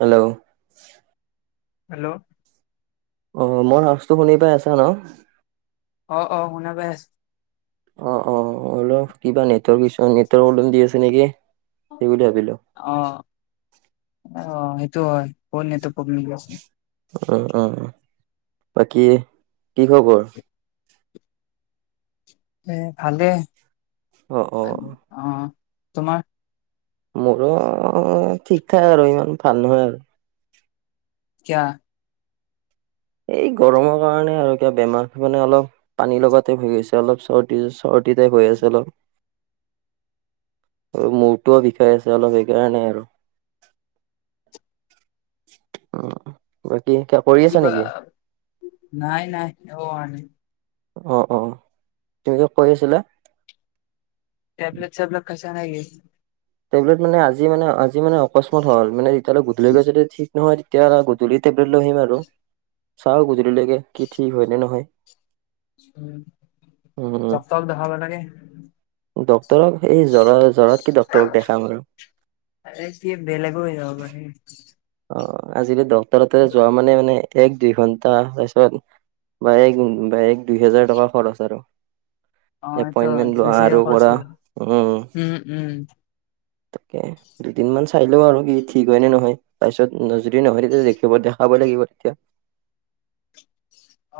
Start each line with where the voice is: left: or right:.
right: Hello
left: hello
right: অ' মই সাজটো শুনি পাই আছা ন।
left: অ' অ' শুনা পাই আছো।
right: অ' অ' অলপ কিবা নেটৱৰ্ক নেটৰ্ প্ৰব্লেম দি আছে নেকি সেই বুলি ভাবিলো।
left: অ' অ' সেইটো হয় অলপ নেটৱৰ্ক প্ৰবলেম আছে।
right: অ', অ' বাকী কি খবৰ?
left: এ ভালেই
right: অ' অ'
left: অ' তোমাৰ?
right: মোৰো ঠিক ঠাক আৰু ইমান ভাল নহয় আৰু।
left: কিয়া?
right: এই গৰমৰ কাৰণে আৰু কিব বেমাৰ মানে অলপ। পানীৰ লগা টাইপ হৈ গৈছে, অলপ চৰ্দি চৰ্দিতে হৈ আছে অলপ। মূৰটোও বিষাই আছে অলপ সেইকাৰণে আৰু। অ'। বাকী কা কই [unintelligible]
left: কিবা নাই নাই একো ক'ৰা নাই।
right: অ', অ', তুমি কিয় কৈ আছিলা?
left: টেব্লেট চেবলেট খাইছা নে কি?
right: টেবলেট মানে আজি মানে আজি মানে অকস্মাত হ'ল, মানে তেতিয়াহ'লে গধূলি কৈ যদি ঠিক নহয় তেতিয়া গধূলি টেবলেট লৈ আহিম আৰু। চাওঁ গধূলিলৈকে কি ঠিক হয় নে নহয়।
left: উম,
right: উম
left: ডক্তৰক দেখাব লাগে।
right: ডক্তৰক সে জ্বৰ জ্বৰত কি ডক্তৰক দেখাম আৰু।
left: এ কি বেলেগো হৈ যাব পাৰে।
right: অ' আজি ডক্টৰ তাতে যোৱা মানে মানে। এক দুই ঘন্টা পছত বা এক এক দুই হোজাৰ টকা খৰচ আৰু।
left: অ সেইটো হয়
right: এপইন্টমেণ্ট লোৱা
left: বেছিকে
right: আৰু
left: খৰচ
right: ক'ৰা।
left: কৰিব
right: উম তাকে দুদিনমান চাই লওঁ আৰু কি ঠিক হয় নে নহয়, তাৰ পিছত যদি নহয় তেতিয়া দেখিব দেখা ব লাগিব তেতিয়া।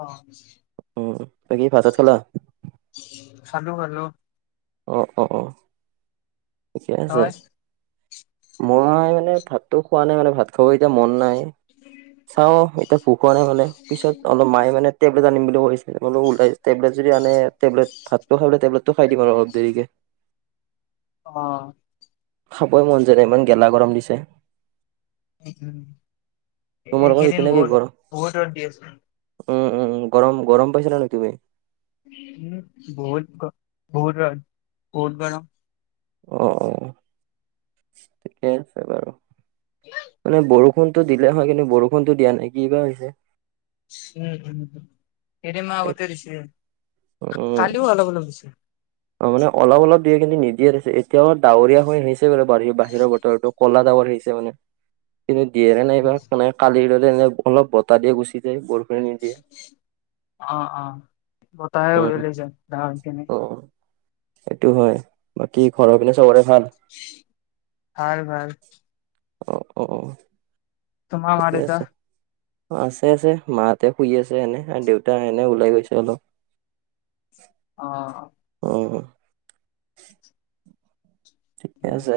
left: অ'।
right: উম, বাকী ভাত চাত খালা?
left: খালো খালো।
right: অ, ' অ, ' অ'। থিকে আছে,
left: তই
right: মই মানে ভাতটো খোৱা নাই মানে ভাত চ' এতিয়া মন নাই, চাওঁ এতিয়া ভোক হোৱা নাই মানে, পিছত অলপ মায়ে মানে টেবলেট আনিম বুলি কৈছে, বোলো ওলাই টবলেট যদি আনে টেবলেট ভাতটো খাইলৈ টেবলেটো খাই দিম আৰু অলপ দেৰিকে।
left: অ'।
right: খাবই মন যোৱা নাই ইমান গেলা গৰম দিছে।
left: উম,
right: তোমালোকৰ
left: এইকেইদিন
right: সেইপিনে কি
left: বহুত
right: গৰম?
left: বহুত ৰ'দ দি আছে।
right: উম, উম, গৰম গৰম পাইছা নে তুমি?
left: উম বহুত বহুত বহুত গৰম।
right: অ', অ' ঠিকেই আছে বাৰু।
left: উ [unintelligible]
right: মানে বৰষুণতো দিলে হয়, কিন্তু বৰষুণতো দিয়া নাই কিবা হৈছে?
left: উম, হুম, কেই দিন মান আগতে দিছে,
right: উম
left: কালিও অলপ অলপ দিছে।
right: অ' মানে অলপ অলপ দিয়ে কিন্তু নিদিয়ে, তাৰপিছত এতিয়া ডাৱৰীয়া হৈ আহিছে। দে বাৰু বাহিৰৰ বতৰো ক'লা ডাৱৰ আহিছে মানে কিন্তু দিয়েনে নাই বা? সে কালিৰ দৰে এনেই অলপ বতাহ দিয়ে গুচি যায় বৰ
left: অ', অ' বতাহ
right: উম,
left: উৰিলৈ যায় ডাৱৰখিনি।
right: অ', সেইটো হয়। বাকী ঘৰৰ পিনে চবৰে ভাল?
left: ভাল ভাল।
right: অ', অ', অ'।
left: তোমাৰ মা
right: ঠিকেই
left: দেউতা?
right: আছে। আছে আছে মাহ'তে শুই আছে এনে দেউতা এনে ওলাই গৈছে অলপ।
left: অ'।
right: উম। ঠিকে আছে।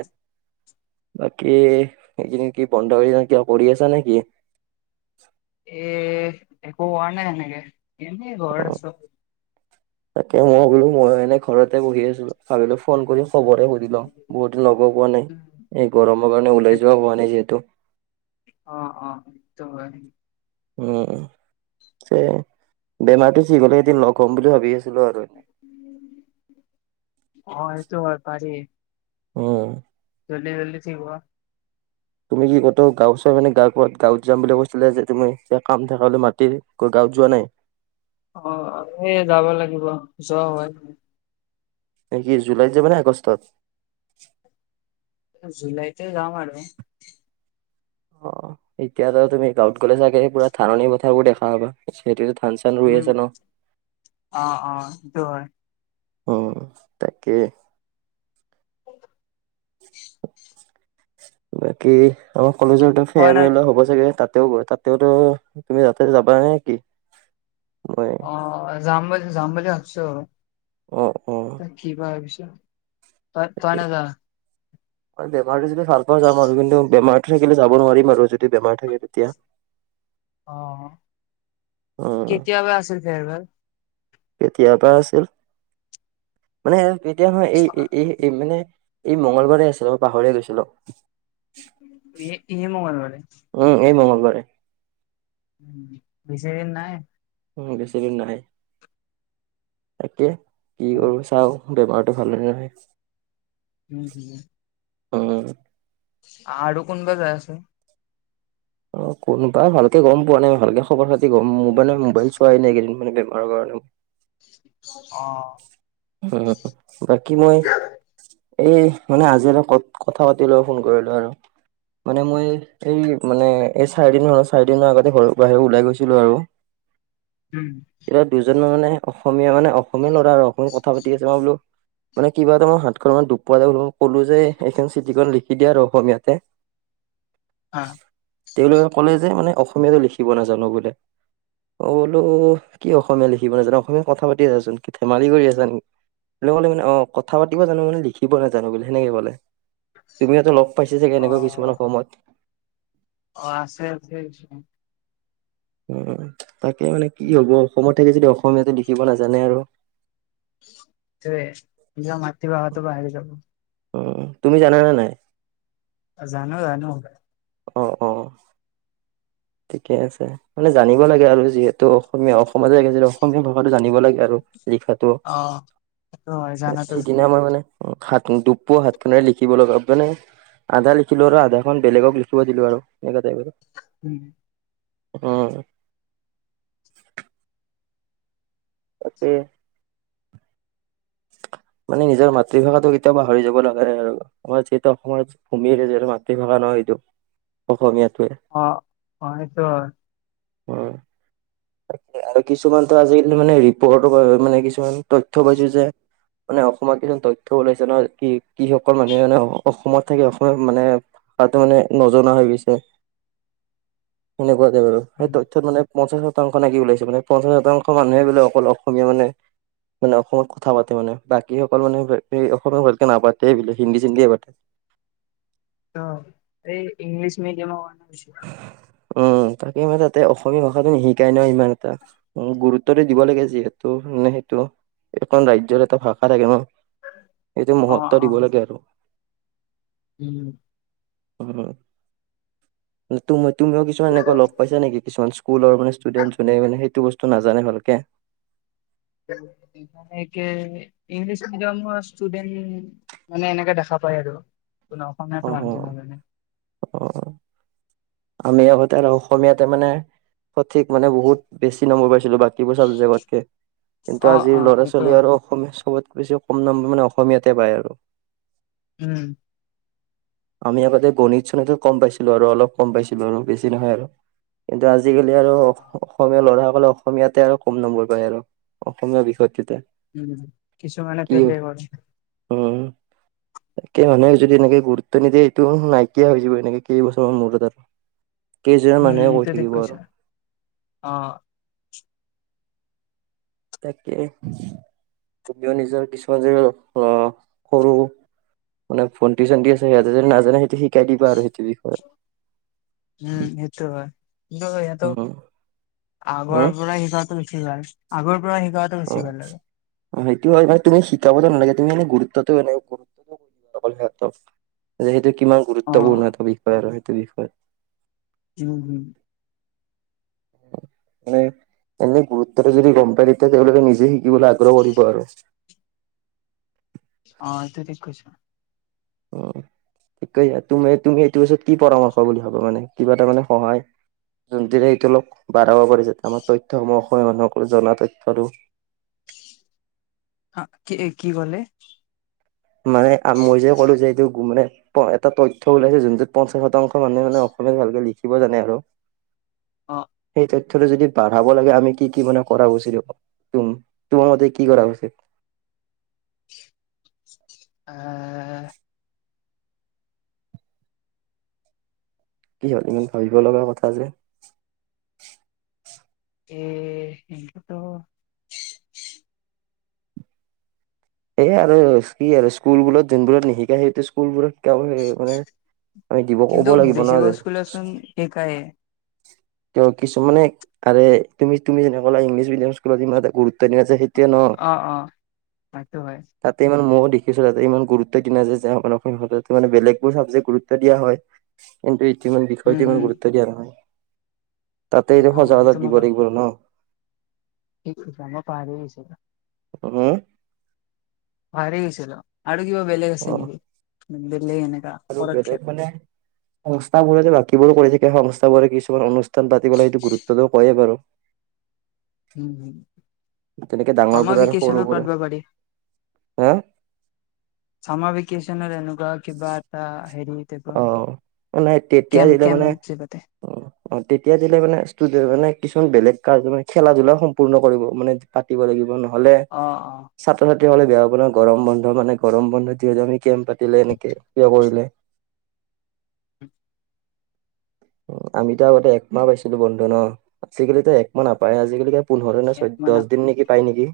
right: বাকী এইকেইদিন কি বন্ধহৈ যায় কিবা কৰি আছা নেকি?
left: এ একো নাই এনেকে এনে ঘৰত
right: অ'।
left: আচ
right: তাকে মই বোলো মই এনে ঘৰতে বহি আছো ভালৈ ফোন কৰি খবৰে সুধি লম বহুত লগ পোৱা নাই এই গৰমৰ কাৰণে ওলাই যোৱা হোৱা নাই যিহেতু
left: অ অ হেতু হয়
right: উম বেমাৰটো ঠ হলে এদিন লগ হ'ম বুলি ভাবি আছিলো আৰু
left: অ সেটো বেপাৰী
right: অ
left: জলদি জল্দি থিক হোৱা
right: তুমি কি কত গাঁওচৰ মানে গাৱ কাত গাঁৱত যাম বুলি কৈছিলে যে তুমি যে কাম থাকলে মাটিৰ গৈ গাঁৱত যোৱা নাই
left: অ এই যাব লাগিব ওচৰ হয়
right: নেকি জুলাইত যাব নে আগষ্টত
left: জুলাইতে যাম ম আৰু আৰু
right: অ এতিয়াাতো তুমি গাঁৱত গ'লে চাগে পুৰা ধাননি পথাৰাবোৰ দেখা হবা সেইটোতো ধান চান ৰুই
left: উম,
right: আছে ন
left: অ', অ', সেইটো হয়।
right: অ তাকে
left: উ
right: বাকী আমাৰ কলেজৰো
left: কয়
right: ফেৰ
left: ন
right: মল হ'ব চাগে তাত তাও তাতেওতো তুমি যাতে যাবা নাই নে কি মই
left: অ জাম জামবলি ভাবচু ৰ
right: অ অ
left: কি কৰা পিছত ত
right: তাকে।
left: তই নাজা
right: [inaudible] বেমাৰটো যদি ভাল পা যাম আৰু কিন্তু বেমাৰটো থাকিলে যাব নোৱাৰিম আৰু যদি বেমাৰ থাকে তেতিয়া [inaudible]
left: অ
right: উম।
left: কেতিয়াবা আছিল ফেয়ৰবেল
right: কেতিয়াৰ পৰা আছিল মানে তেতিয়া হয়য এই মানে এই মংগলবাৰে আছিলে মই পাহৰিয়ে গৈছিলো
left: ই ই মোবাইল মানে
right: উম এই মংগলবাৰে
left: উ বিচিদিন নাই
right: উ বেছিদিন নাই তাকে কি
left: অ
right: কৰো চাও গেই বাৰটো ভালে নে
left: উম উম
right: অ [unintelligible]
left: আৰু কোনোবাই যায় আছে
right: অ কোনোবা ভালকে গ'ম পোৱা নাই ভালকে খবৰ খাতি গম মোবাই নাই মোবাইল চোৱাই কেইদিনানে বেমাৰৰ কাৰণে
left: অ
right: উ বাকী মই এ মানে আজি এ ক কথা পাতি ল ফোন কৰিলো আৰু মানে মই এই মানে এই চাৰিদিন হল চাৰিদিনৰ আগতে ঘৰ বাহিৰে ওলাই গৈছিলো আৰু
left: হম
right: তেতিয়া দুজন ম মানে অসমীয়া মানে অসমীয়া ল'ৰা আৰু অসমীয়া কথা পাতি আছে মই বোলো মানে কিবা এটা মই হাতখন মান দুুব পোৱালই ক'লো যে এইখন চিঠিখন লিখি দিয়া আৰু অসমীয়াতে
left: অ
right: তেওঁলোকে ক'লে যে মানে অসমীয়াাতটো লিখিব নাজানো বোলে অ বল কি অসমীয়া লিখিব নাজানো অসমীয়াাত কথা পাতি আছাচোন ধেমালি কৰি আছ কলে অ কথা পাতিব জানো মানে লিখিব নাজানো বুলি সেনেকে ক'লে তুমিহাতো লগ পাইছা চাগে
left: অ
right: এনেকুৱা কিছুমান সময়ত
left: অ আছে আছে
right: উ, তাকে মানে কি হ'ব, অসমত থাকি যদি অসমীয়া লিখিব নাজানে আৰু।
left: তাকে নিজৰ মাতৃভাষাটো বাহিৰ হৈ যাব।
right: উ, তুমি জানা নে নাই?
left: জানো জানো।
right: অ', অ'। ঠিকে আছে। মানে জানিব লাগে আৰু যিহেতু অসমীয়া অসমতে অসমীয়া ভাষাটো জানিব লাগে আৰু লিখাটো।
left: অ সেইটো হয় জানাতো
right: যিদিনা
left: ঠিক।
right: আমাৰ মানে হাত দুপোৱা, হাতখনেৰে লিখিব লগা মানে আধা লিখিলোঁ আৰু আধাখন বেলেগক লিখিব দিলোঁ আৰু এনেকা টাইপ আৰু।
left: উম।
right: উম। তাকে। মানে নিজৰ মাতৃভাষাটো কেতিয়াও পাহৰি যাব নালাগে আৰু। আমাৰ যিহেতু অসমৰ ভূমিৰ য মাতৃভাষা নহয় সেইটো অসমীয়াটোৱে।
left: অ', অ' সেইটো হয়।
right: উম। তাকে। আৰু কিছুমানতো আজিকালি মানে ৰিপৰ্ট মানে কিছুমান তথ্য পাইছোঁ যে মানে অসমত কিছুমান তথ্য ওলাইছে ন' কি কিসকল মানুহে মানে অসমত থাকে অসমীয়া মানে তাত মানে নজনা হৈ গৈছে। সেনেকুৱাতে বাৰু। সেই
left: উম,
right: তথ্যত মানে পঞ্চাশ শতাংশ নে ওলাইছে, মানে পঞ্চাশ শতাংশ মানুহে বোলে অকল অসমীয়া মানে মানে অসমত কথা পাতে মানে, বাকীসকল মানে অসমত ভালকে নাপাতে বোলে, হিন্দী চিন্দিয়ে পাতে।
left: অ' এই ইংলিছ মিডিয়ামৰ কাৰণে বেছি হৈছে।
right: উম, তাকে মই তাতে অসমীয়া ভাষাটো শিকাই ন' ইমান এটা। গুৰু টোতে দিব লাগে যিহেতু মনে সেইটো। এখন ৰাজ্যৰ এটা ভাষা থাকে ন'। এইটো
left: অ
right: মহত্ব
left: অ
right: দিব লাগে আৰু।
left: উম।
right: উম। নতো নতুনকে কিছুমান এনেকুৱা লগ পাইছা নেকি, কিছুমান স্কুলৰ মেষ্টুডেণ্ট যোনে মানে সেইটো বস্তু নাজানে ভালকে।
left: লাহেকে ইংলিছ মিডিয়ামৰ ষ্টুডেণ্টখিনি মানে এনেকে দেখা পায় আৰু যোনে
right: অ
left: অসমীয়াতো
right: অ
left: ভালকে নাজানে।
right: অ'। আমি আগতে আৰু অসমীয়াতে মানে সঠিক মানে বহুত বেছি নম্বৰ পাইছিলোঁ বাকীবোৰ চাবজেকতকে। কিন্তু
left: অ
right: আজিৰ
left: অ
right: ল'ৰা
left: এইটো
right: ছোৱালী
left: হয়
right: আৰু অসমীয়া চবত বেছি কম নাম্বাৰ মানে অসমীয়াতে পায় আৰু।
left: উম।
right: আমি আগতে গণিত চণীতো কম পাইছিলো আৰু অলপ কম পাইছিলো আৰু বেছি নহয় আৰু। কিন্তু আজিকালি আৰু অস অসমীয়া ল'ৰাসকলে অসমীয়াতে আৰু কম নম্বৰ পায় আৰু অসমীয়া বিষয়টোতে।
left: উম, কিছুমানে
right: কি
left: ফেলে কৰে।
right: উম, তামে মানে যদি এনেকে গুৰুত্ব নিদিয়ে এইটো নাইকিয়া হৈ যাব এনেকে কেইবছৰমানৰ মূৰত আৰু। কেইজনৰ
left: উম
right: মানুহে কৈ
left: সেইটো ঠিক
right: থাকিব
left: কৈছা
right: আৰু।
left: অ'।
right: তাকে। তমিও নিজৰ কিছুমান যে, অ' সৰু মানে ভণ্টি চনটি আছে, সিহঁতে যদি নাজানে সেইটো শিকাই দিবা আৰু সেইটো বি
left: উম, এইটো হয়। কিন্তু সিহঁতো
right: উম হম
left: আগৰপৰা শিকাটো উঠি যায়, আগৰপৰা শিকোৱা
right: অ
left: বেছি ভাল আৰু।
right: সেইটো হয়, মনে তুমি শিকাব নালাগে, তুমি এনে গুৰুত্বটো কেনেকে ক'ত [unintelligible] অকল সিহঁতক। সেইটো কিমান
left: অ
right: গুৰুত্বপূৰ্ণ এটা বিষয় আৰু সেইটো বিষয়।
left: উম্ হুম।
right: মানে এনে গুৰুত্বটো যদি গম পায় তেতিয়া তেওঁলোকে নিজে শিকিবলৈ আগ্ৰহ কৰিব আৰু
left: অ' এটো থিক কৈছ।
right: উ্ ঠিক কৈছা। তুমি তুমি সেইটো ওচৰত কি পৰামৰ্শ [unintelligible] মানে কিবা এটা মানে সহায় জোনটোৰে এইটো বঢ়াব পাৰি যা আমাৰ তথ্য সমূহ [unintelligible] মানুহক জনা তথ্যটো।
left: হাকি কি ক'লে?
right: মানে মই যে ক'লো যে এইটো গুমনে এটা তথ্য ওলাইছে, যোনটোত পঞ্চাশ শতাংশ মানুহে মানে অসমীয়াত ভালকে লিখিব জানে আৰু
left: অ
right: সেইটোত যদি বাঢ়াব লাগে, আমি কি কি মানে কৰা উচিত তোমাৰ মতে, কি কৰা উচিত।
left: আহহ
right: কি হ'ল, ইমান ভাবিব লগা কথা যে?
left: এ সেটোতো
right: এ আৰু কি আৰু স্কুলবোৰত যোনবোৰত নিশিকাই সেইটো স্কুলবোৰত শিকাব সেই মানে আমি দিব ক'ব লাগিব। নহয় যে,
left: এই কায়ে
right: তে কিছুমানে আৰে তুমি তুমি যেনেকে কলা ইংলিছ মিডিয়াম স্কুলত ইমান এটা গুৰুত্ব [unintelligible] যে সেইটোৱে ন,
left: অ অ সেইটো হয়
right: তাতে ইমান ময়ো দেখিছোঁ, তাতে ইমান গুৰুত্ব দিনায়ায যে মানে, বেলেগবোৰ চাবজেক্ গুৰত্ব দিয়া হয়। কিন্তু ইটো ইমান বিষয়টো
left: উম,
right: ইমান
left: হুম,
right: গুৰুত্ব দিয়া নহয়। তাতে
left: অ',
right: এইটো
left: অ',
right: সজাগতা
left: সেইটো মই
right: দিব লাগিব ন?
left: মই পাহৰি গেছিলো।
right: উ্
left: পাহৰি গেছিলো, আৰু কিবা বলেগ
right: অ
left: আছে নেকি? বেলেগ এনেকা
right: আৰু
left: পদক্ষেপ
right: বেলেগ মানে সংস্থাবোৰে বাকীবোৰো কৰি থাকে। সংস্থাাবোৰে কিছুমান অনুষ্ঠান পাতিবলৈ সেইটো গুৰুত্ব দো কয়েই বাৰু
left: উম, হুম,
right: তেনেকে
left: চামাৰ
right: ডাঙৰবোৰে আৰু
left: ভেকেচনত
right: সৰুবোৰে।
left: পাতব পাৰি,
right: হে
left: চামাৰ বিকেশচন এনকুৱ কিবাএটা হেৰি তে প
right: নাই তেতিয়া
left: কেম্প
right: দিলে মানে
left: কেম্প যে পাতে।
right: অ' অ' তেতিয়া দিলে মানে, ষ্টুেদে মানে কিছুমান বেলেগ কাৰ মানে খেলা ধূলা সম্পূৰ্ণ কৰিব মানে, পাতিব লাগিব ন? হ'লে
left: অ', অ',
right: ছাত্ৰ-ছাত্ৰীসকলে বেয়া হ'ব ন গৰম বন্ধ মানে গৰম বন্ধ। যিহেতু আমি কেম্প পাতিলে এনেকে কিয় কৰিলে।
left: [unintelligible]
right: আমিতো আগতে একমাহ পাইছিলো বন্ধ ন, আজিকালিতো একমাহ নাপায় আজিকালি পোন্ধৰ নে ছয়
left: এক
right: দহ
left: মানত
right: দিন নেকি পায় নেকি,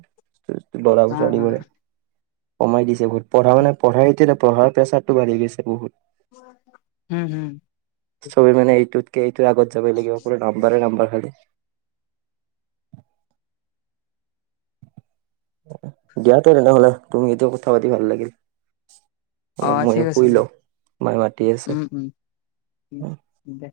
right: ল'ৰা
left: হা, হা,
right: ছোৱালীবোৰে। কমাই দিছে বহুত পঢা
left: ঠিক
right: মানে পঢ়া এতিয়া পঢ়াৰ প্ৰেছাৰটো বঢ়ি গৈছে বহুত
left: উম, হুম।
right: চবে মানে ইটোতকে ইটোৱে আগত যাবই লাগিব। পোৰা নাম্বাৰে নাম্বাৰ খালি দিয়া তেনে নহ'লে তুমি এতিয়া কথা পাতি ভাল লাগিল।
left: অ', ঠিক
right: ময়ো
left: আছে
right: শুই
left: দিয়া,
right: লও, মায়ে মাতি আছে। অ
left: ও দে,